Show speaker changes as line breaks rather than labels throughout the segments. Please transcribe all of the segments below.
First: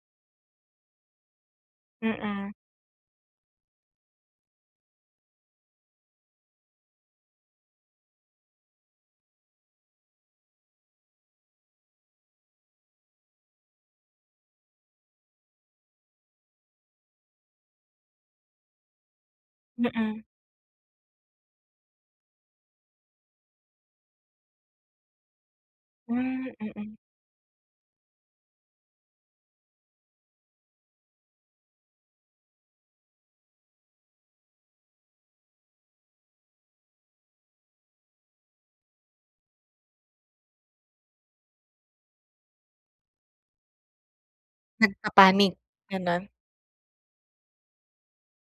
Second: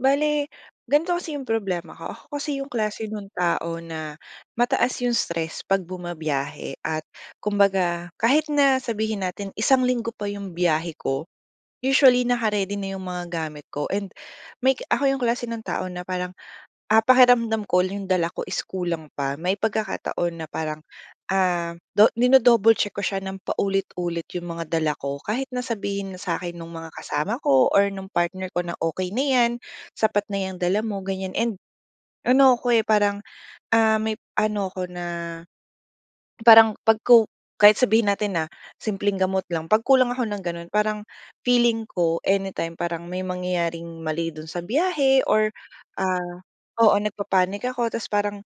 Bale, ganito kasi 'yung problema ko, ako kasi
Mm.
'yung klase nun tao na mataas 'yung stress 'pag bumabiyahe at kumbaga, kahit na sabihin natin isang linggo pa 'yung biyahe ko, usually, naka-ready na 'yung mga gamit ko and may ako 'yung klase ng tao na parang, ah, pakiramdam ko 'yung dala ko is kulang pa. May
Mm.
pagkakataon na parang, ah, do dino-double check ko siya ng paulit-ulit 'yung mga dala ko. Kahit na sabihin na sa
Hmm,
akin nung mga
mm.
kasama ko or nung partner ko na, "Okey na 'yan, sapat na 'yang dala mo," ganiyan and ano ako, eh, parang, ah, may ano ako na parang 'pag ko kahit sabihin natin na, simpleng gamot lang, pag kulang ako ng gano'n, parang feeling ko anytime parang may mangyayaring mali do'n sa biyahe or
Nagpapanic, gano'n?
ah, oo, nagpapanic ako tapos parang,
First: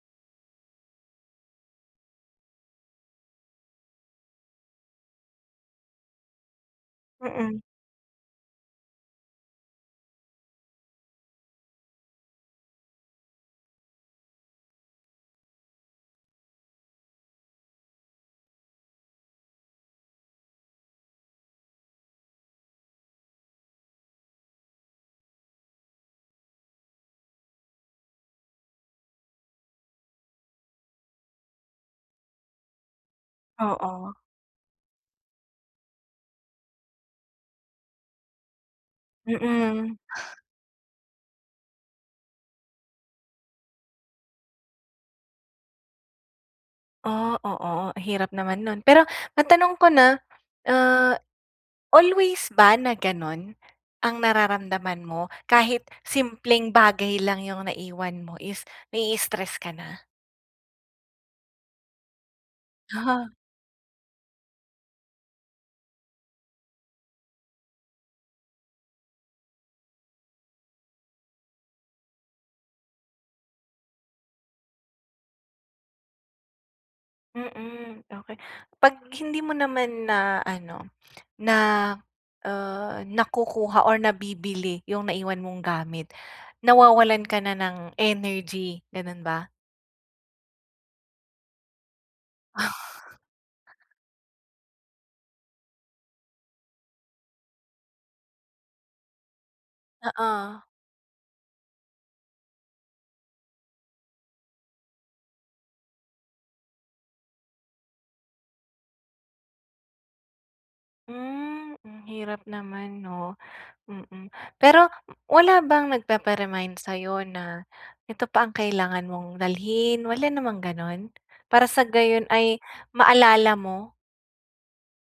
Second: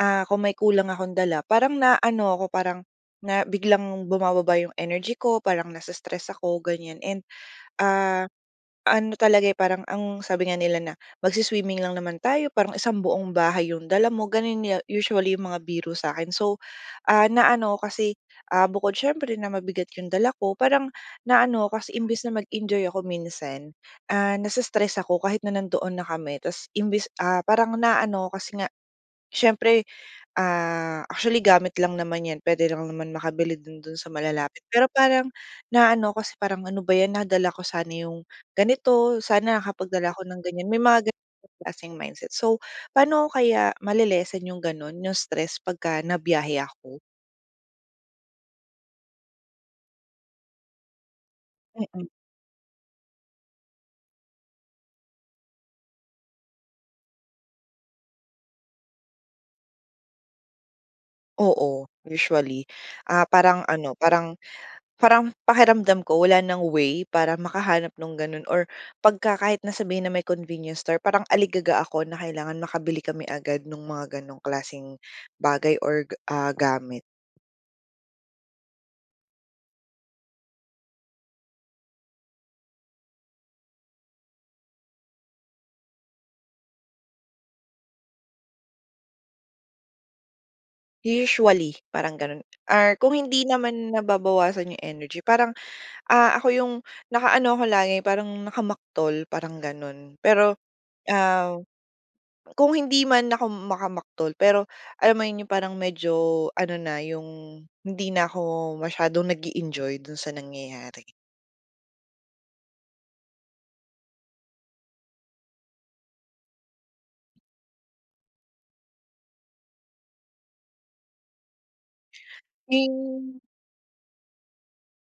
ah, kung may kulang akong dala parang naano ako parang na biglang bumababa 'yong energy ko, parang nasa-stress ako, ganiyan. And,
Mm.
ah, ano talaga, eh, parang ang sabi nga nila na, "Magswi-swimming lang naman tayo parang isang buong bahay 'yong dala mo." Gano'n usually 'yong mga biro sa akin. So, ah, na ano 'ko kasi, ah, bukod siyempre na mabigat 'yung dala ko parang naano ako kasi imbes na mag-enjoy ako minsan, ah, nasa-stress ako, ah, kahit na nandoon na kami. Tapos imbes ah, parang naano ako kasi nga siyempre, ah, actually gamit lang naman 'yan puwede lang naman makabili din do'n sa
Oo.
malalapit, pero parang, naano kasi parang, "Ano ba 'yan, nadala ako sana 'yung ganito, sana
Mm.
nakapagdala ako ng ganiyan." May mga gano'ng klaseng mindset. So, paano ko kaya male-lessen 'yung gano'n, 'yung stress 'pagka nabiyahe ako?
Oh, oo, hirap naman no'n. Pero, matanong ko na, ah,
Mm.
always ba na gano'n ang nararamdaman mo kahit simpleng bagay lang 'yung naiwan mo is nai-stress ka na?
Oo, usually. Ah,
Aha
parang ano, parang parang pakiramdam ko wala ng way para makahanap nung ganun, or pagka kahit na sabihin na may convenience store, parang aligaga ako na kailangan makabili kami agad ng mga gano'ng klaseng bagay or ga ah, gamit.
Mm, okey. 'Pag hindi mo naman na ano, na ah, nakukuha or nabibili yung naiwan mong gamit, nawawalan ka na ng energy. Ganun ba?
Usually, parang ganun or kung hindi naman nababawasan yung energy, parang, ah, ako yung naka-ano ako lagi, parang nakamaktol, parang ganun. Pero,
Oo.
ah, kung hindi man ako makamaktol pero alam mo 'yon, yung parang medyo ano na, yung hindi na ako masyadong nag-e-enjoy dun sa nangyayari.
Hmm, ang hirap naman 'no. Mm. Pero wala bang nagpapa-remind sa'yo na ito pa ang kailangan mong dalhin, wala namang gano'n? Para sa gayon ay
Hmm.
maalala mo?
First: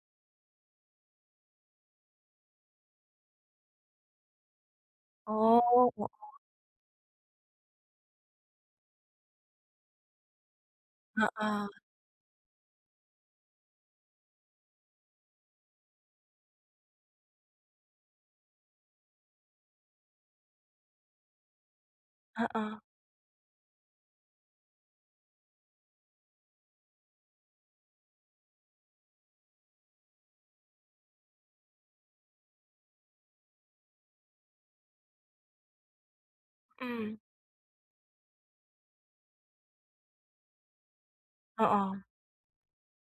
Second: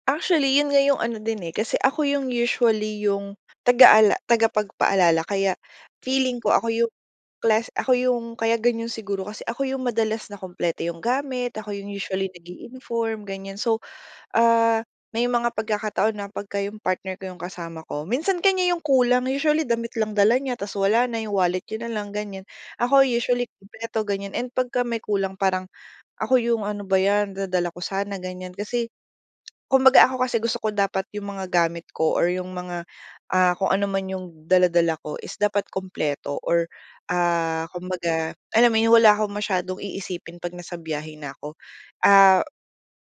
Actually, 'yon nga 'yong ano din eh, kasi ako 'yong usually 'yong, tagaala tagapagpaalala kaya
Oh, oo.
feeling ko, ako 'yong class ako 'yong kaya ganyan siguro, kasi ako 'yong madalas na kumpleto 'yong gamit,
Oo.
ako 'yong usually nag-i-inform, ganyan. So, ah, may mga pagkakataon na pagka 'yong partner ko 'yong kasama ko, minsan kaniya 'yong kulang, usually damit lang dala niya, tas wala na, 'yong wallet niya na lang, ganyan.
Oo.
Ako usually, kumpleto ganyan, and pagka may kulang parang, ako 'yong, "Ano ba 'yan, dadala ko sana", ganyan kasi, kumbaga ako kasi gusto ko dapat 'yong mga gamit ko or 'yong mga, ah, kung anuman 'yong dala-dala ko is dapat kumpleto or
Hmm.
ah, kumbaga, alam mo 'yon, wala akong masyadong iisipin 'pag nasa biyahe na ko.
Oo.
Ah,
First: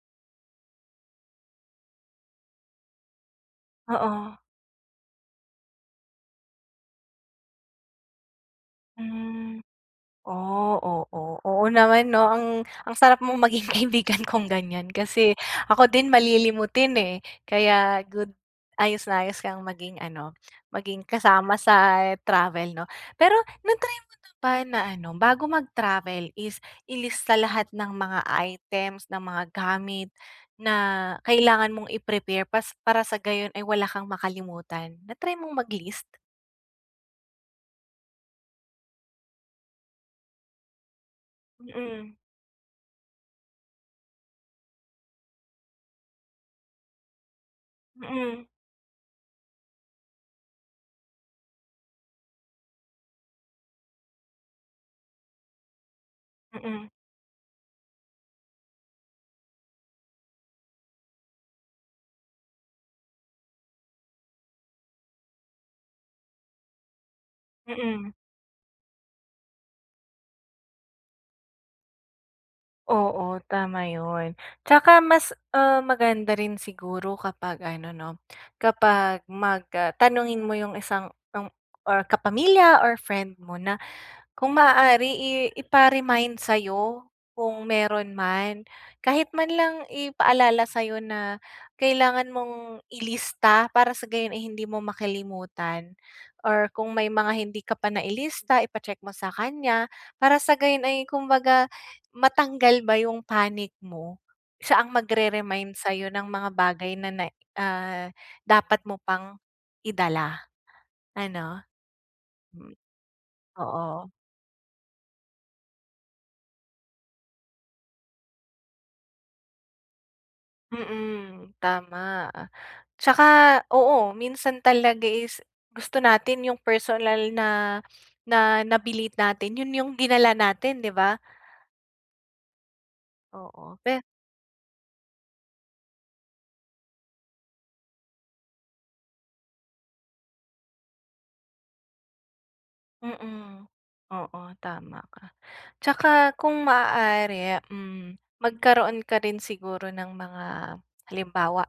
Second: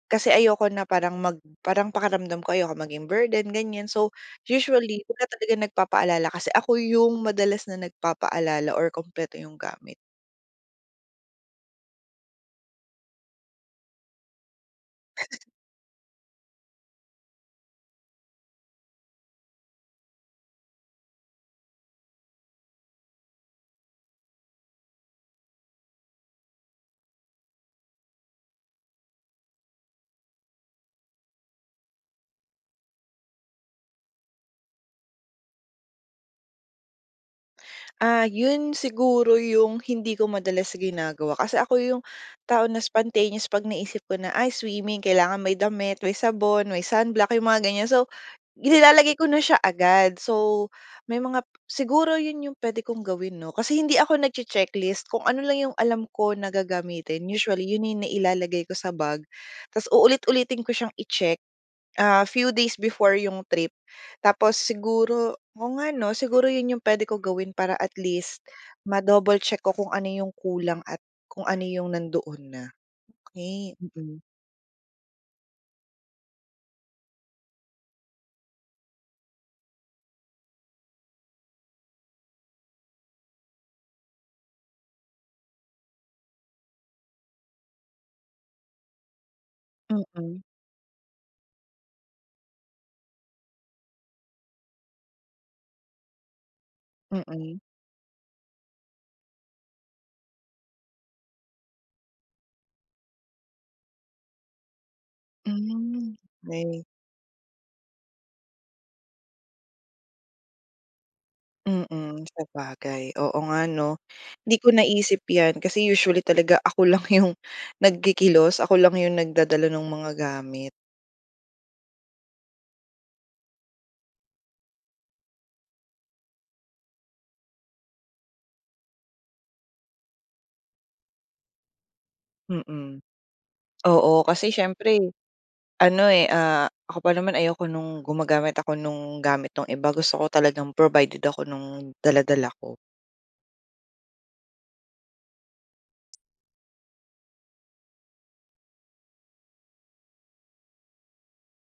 kasi ayoko na parang mag parang pakiramdam ko ayoko maging burden, ganyan. So,
Oo.
usually wala talagang nagpapaalala kasi, ako 'yong, madalas na nagpapaalala or kumpleto 'yong
Hmm.
gamit.
Oh, oo, oo naman, 'no? Ang, ang sarap mong maging kaibigan kung ganyan, kasi, ako din malilimutin eh, kaya good. Ayos na ayos kang maging ano, maging kasama sa travel, 'no. Pero, na-try mo na ba na ano, bago mag-travel is, ilista lahat ng mga items, ng mga gamit, na kailangan mong i-prepare pas para sa gayon, ay wala kang makalimutan, na-try mong mag-list?
Ah, 'yon siguro 'yong hindi ko madalas ginagawa, kasi ako 'yong
Hmm.
tao na spontaneous 'pag naisip ko na, "Ay, swimming, kailangan may damit, may sabon, may sunblock," 'yong mga ganyan. So,
Mm.
nilalagay ko na siya agad. So, may mga siguro yun yung puwede kong gawin 'no? Kasi hindi ako nagche-checklist. Kung ano lang yung alam ko na
Mm.
gagamitin, usually yun na yung nailalagay ko sa bag, ta's uulit-ulitin ko siyang i-check, ah, few days before yung trip. Tapos siguro oo nga 'no? Siguro yun yung puwede kong gawin para at
Mm.
least, ma-double check ko kung ano yung kulang at kung ano yung nandoon na.
Oo,
Okey,
tama
mm.
yun. Tsaka mas, um, maganda rin siguro kapag ano 'no, kapag mag, ah tanungin mo yung isang ang or kapamilya or friend mo na, kung maaari i ipa-remind sayo, kung meron man. Kahit man lang
Mm.
ipaalala sayo na kailangan mong ilista para sa gayon ay hindi mo makalimutan. Or kung may mga hindi
Mm.
ka pa nailista, ipa-check mo sa kanya, para sa gayon ay kumbaga, matanggal ba yung panic mo. Siya ang magre-remind sayo
Hmm,
ng mga
wey
bagay na ne ah, dapat mo pang, idala. Ano?
Mm, sabagay. Oo nga 'no?
Oo.
Hindi ko naisip 'yan kasi usually talaga ako lang 'yong, nagkikilos, ako lang 'yong nagdadala no'ng mga gamit.
Mm. Tama. Tsaka oo, minsan talaga is, gusto natin 'yong personal na na nabili natin, 'yon 'yong dinala natin, 'di ba?
Mm.
Oo, pe
Oo, kasi siyempre ano, eh, ah, ako pa naman ayoko no'ng gumagamit ako nung gamit ng iba. Gusto ko talagang provided ako no'ng dala-dala ko.
Mm, oo, tama ka. Tsaka kung maaari, hmm, magkaroon ka rin siguro ng mga halimbawa,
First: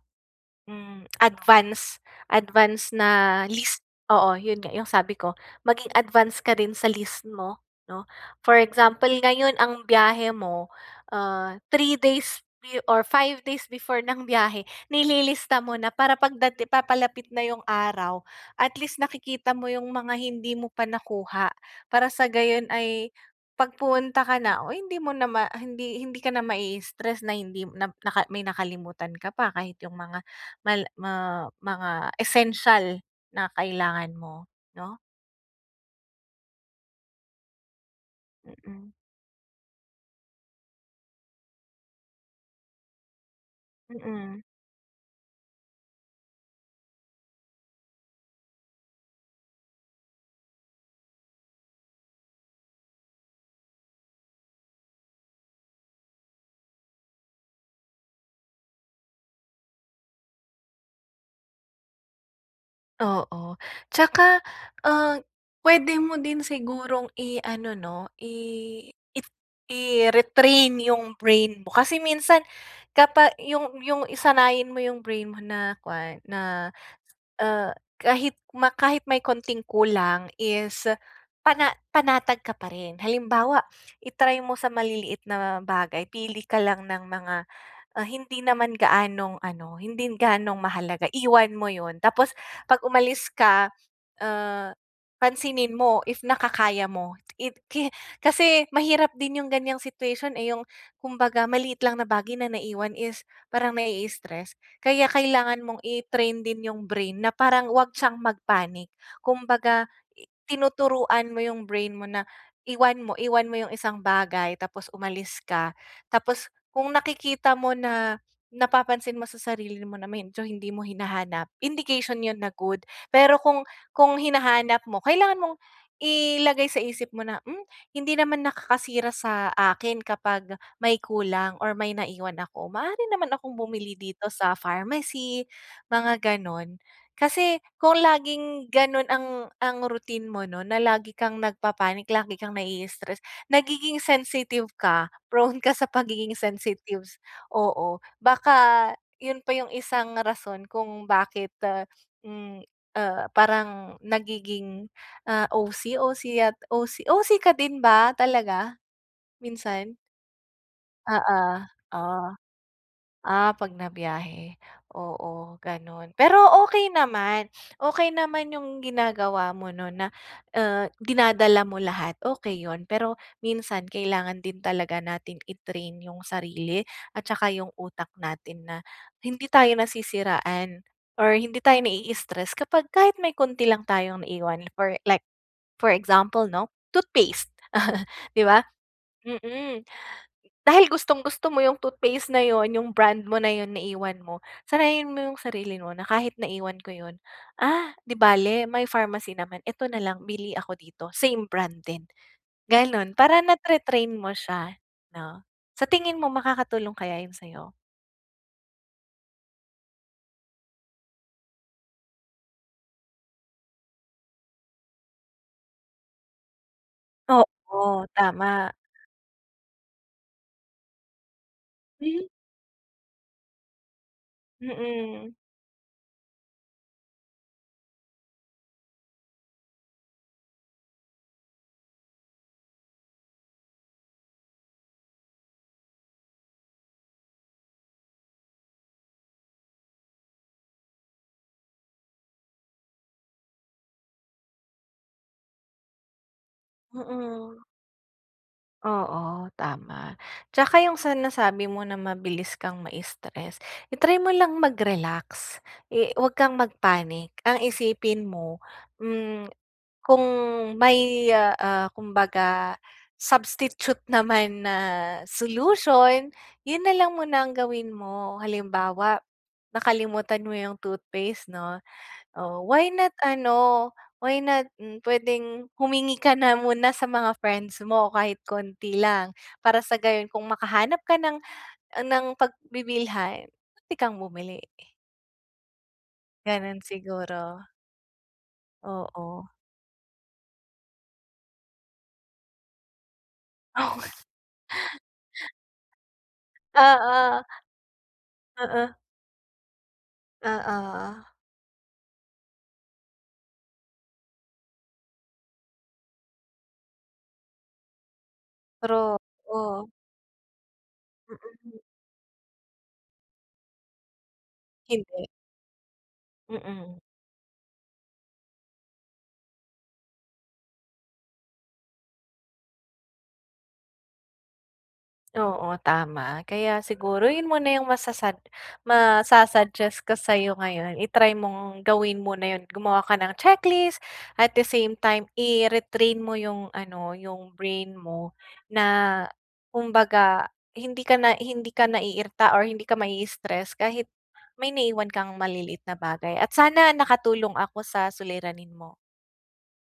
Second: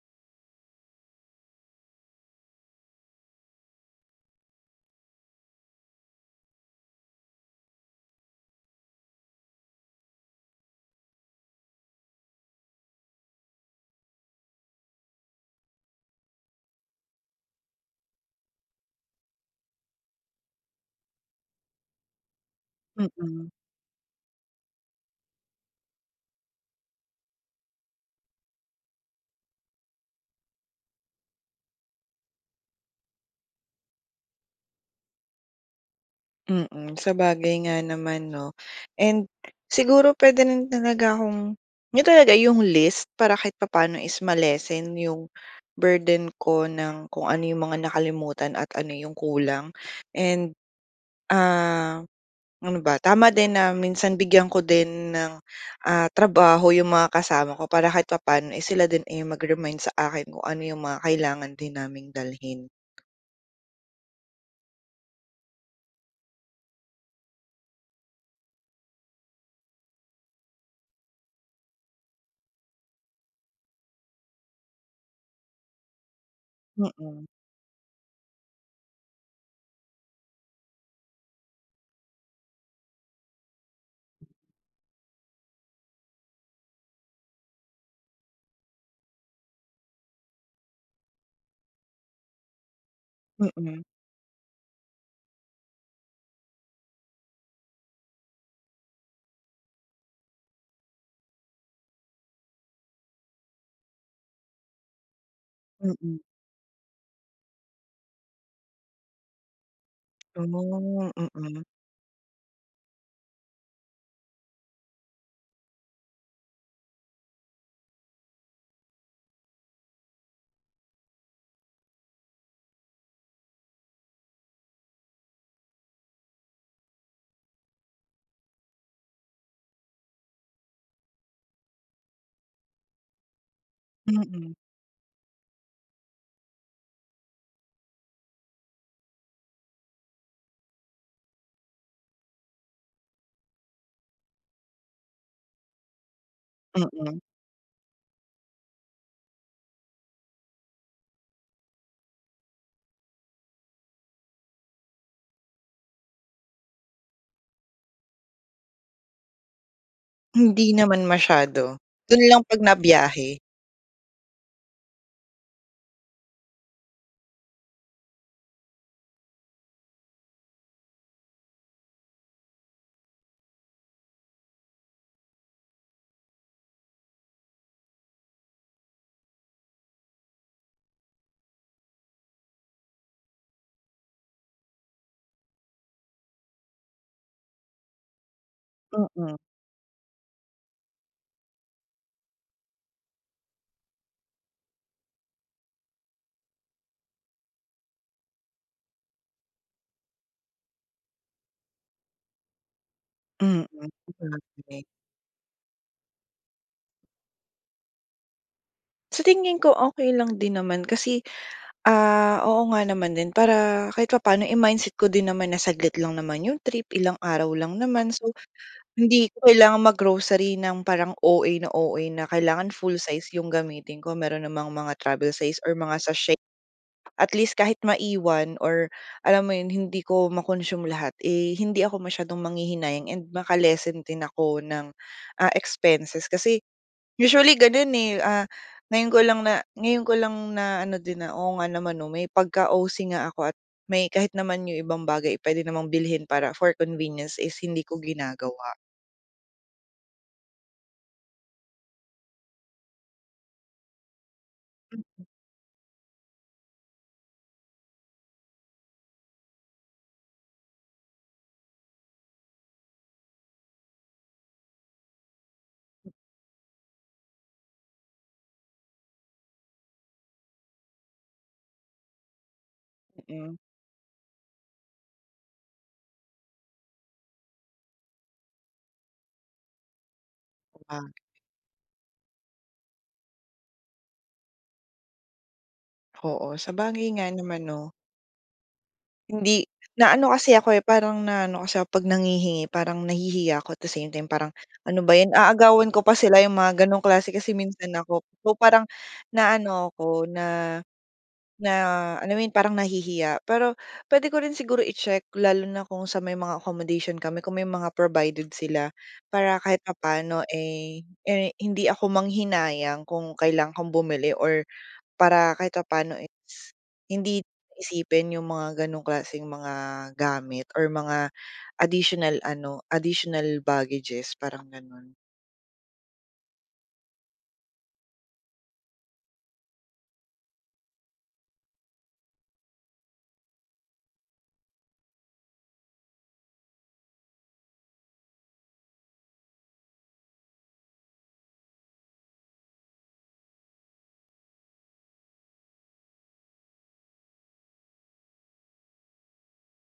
hmm, advance advance na list, oo, 'yun nga, 'yung sabi ko maging advance ka rin sa list mo 'no. For example ngayon ang biyahe mo, ah, 3 days be or 5 days before ng biyahe nililista mo na para 'pag dati papalapit na 'yung araw at least nakikita mo 'yung mga hindi mo pa nakuha. Para sa gayon ay
Mm.
pag pumunta ka na o hindi mo na hindi hindi ka na mai-stress na hindi na naka may nakalimutan ka pa kahit 'yung mga mal ma mga essential na kailangan mo, 'no?
Mm, sabagay nga naman 'no.
Mm.
And siguro puwede rin talaga akong 'yun talaga, 'yung list para kahit papaano is
Mm.
ma-lessen 'yung burden ko ng kung ano 'yung mga nakalimutan at ano 'yung kulang. And, ah, ano ba, tama din na minsan bigyan ko din ng, ah, trabaho 'yung mga kasama ko para kahit papano is sila din, eh, mag-remind sa akin kung ano 'yung mga kailangan din naming dalhin.
Oo. Tsaka, ah, puwede mo din sigurong iano 'no, i it i-retrain 'yung brain mo. Kasi minsan kapa 'yung 'yung sanayin mo 'yung brain mo na kuwan na,
Mm.
ah, kahit ma kahit may konting kulang is pana panatag ka pa rin. Halimbawa i-try mo sa maliliit na bagay, pili ka lang ng mga, ah, hindi naman gaanong ano, hindi gaanong mahalaga iwan mo 'yun tapos 'pag umalis ka,
Mm.
ah, pansinin mo if nakakaya mo. It ki kasi mahirap din 'yung ganiyang situation, eh, 'yung kumbaga maliit lang na bagay na naiwan is parang nai-stress, kaya kailangan mong
Mm.
i-train din 'yung brain na parang huwag siyang mag-panic. Kumbaga
Hmm,
tinuturuan mo
mm.
'yung brain mo na iwan mo iwan mo 'yung isang bagay tapos umalis ka, tapos kung nakikita mo na, napapansin mo sa sarili mo na medyo hindi mo hinahanap indication 'yun na good. Pero kung kung hinahanap mo kailangan mong ilagay sa isip mo na, "hmm, hindi naman nakakasira sa akin kapag may kulang or may naiwan ako maaari naman akong bumili dito
Mm.
sa pharmacy," mga gano'n. Kasi kung laging gano'n ang ang routine mo, 'no na lagi kang nagpapanic lagi kang nai-stress nagiging sensitive ka, prone ka sa pagiging
Mm.
sensitives, oo. Baka 'yun pa 'yung isang rason kung bakit, hmm, ah, parang nagiging, ah, OC- OC yat OC- OC ka din ba talaga, minsan?
Hindi naman
Oo,
masyado, dun
oh.
lang pag na biyahe.
Ah, 'pag na-byahe, oo gano'n, pero okey naman okey naman 'yong ginagawa mo no'n na, ah, dinadala mo lahat okey 'yon, pero minsan kailangan din talaga natin i-train 'yong sarili at saka 'yong utak natin na hindi tayo nasisiraan or hindi tayo nai-i-stress kapag kahit may konti lang tayong iwan for like for example 'no, toothpaste 'di ba?
Mm.
Mm, dahil gustong-gusto mo 'yong toothpaste na 'yon, 'yong brand mo na 'yon naiwan mo, sanayin mo 'yong sarili mo na kahit naiwan ko 'yon, "Ah, 'di bale may pharmacy naman eto na lang, bili ako dito same brand din." Gano'n para
Mm.
na-tre-train
Okey,
mo siya
okey.
'no? Sa tingin mo makakatulong kaya 'yon sayo?
Sa tingin ko okey lang din naman kasi ah oo nga naman din para kahit papaano eh mindset ko din naman na saglit lang naman 'yong trip, ilang araw lang
Oo
naman, so
tama.
hindi ko kailangan mag-grocery ng parang OA na OA na kailangan full size 'yong gamitin ko mayroon namang mga travel
Mm.
size or mga sachet at least kahit maiwan or alam mo 'yon hindi ko ma-consume lahat eh, hindi ako masyadong manghihinayang and maka-lessen din ako ng, ah, expenses kasi usually gano'n, eh, ah, ngayon ko lang na ngayon ko lang naano din, na oo nga naman no may pagka-OC nga 'ko at may kahit naman 'yong ibang bagay ay pwede namang bilhin para for convenience is
Oo.
hindi ko ginagawa.
Oo, tama 'tsaka yung sa nasabi mo na mabilis kang ma-istress, i-try mo lang mag-relax i 'wag kang mag-panic, ang isipin mo, hmm, kung may, ah ah, kumbaga substitute naman na solution, yun na lang muna ang gawin mo. Halimbawa nakalimutan mo yung toothpaste 'no, oh, why not
Mm.
ano why not, hmm, pwedeng humingi ka na muna sa mga friends mo kahit konti lang, para sa gayon kung makahanap ka ng ng pagbibilhan [unintelligible] kang bumili.
Oo,
Gano'n
sabagay nga naman,
siguro.
no.
Oo.
Hindi. Naano kasi ako, eh, parang naano kasi ako, eh, 'pag nanghihingi parang nahihiya ako at the
Oo.
same time parang, "ano ba 'yan aagawan ko pa sila?" 'yong mga gano'ng klase
Oo.
kasi minsan ako. So parang,
Oo.
naano ako na,
Oo.
na alam mo 'yun parang nahihiya pero puwede ko rin siguro i-check lalo na kung sa may mga accommodation kami kung may mga provided sila.
Truth,
Para kahit
oh.
papaano, eh, eh,
Mm.
hindi ako manghinayang kung kailangan kong bumili or
Hindi.
para kahit papaano is,
Mm.
hindi isipin 'yong mga ganong klaseng mga gamit or mga additional ano, additional baggages parang gano'n.
Oo, tama. Kaya siguro 'yun muna yung masasad masa-suggest ko sa'yo ngayon, i-try mong gawin muna 'yun at gumawa ka ng checklist at the same time i-retrain mo yung ano, yung brain mo, na kumbaga, hindi ka na, hindi ka naiirita or hindi ka maii-stress kahit, may naiwan kang maliliit na bagay at sana nakatulong ako sa suliranin mo.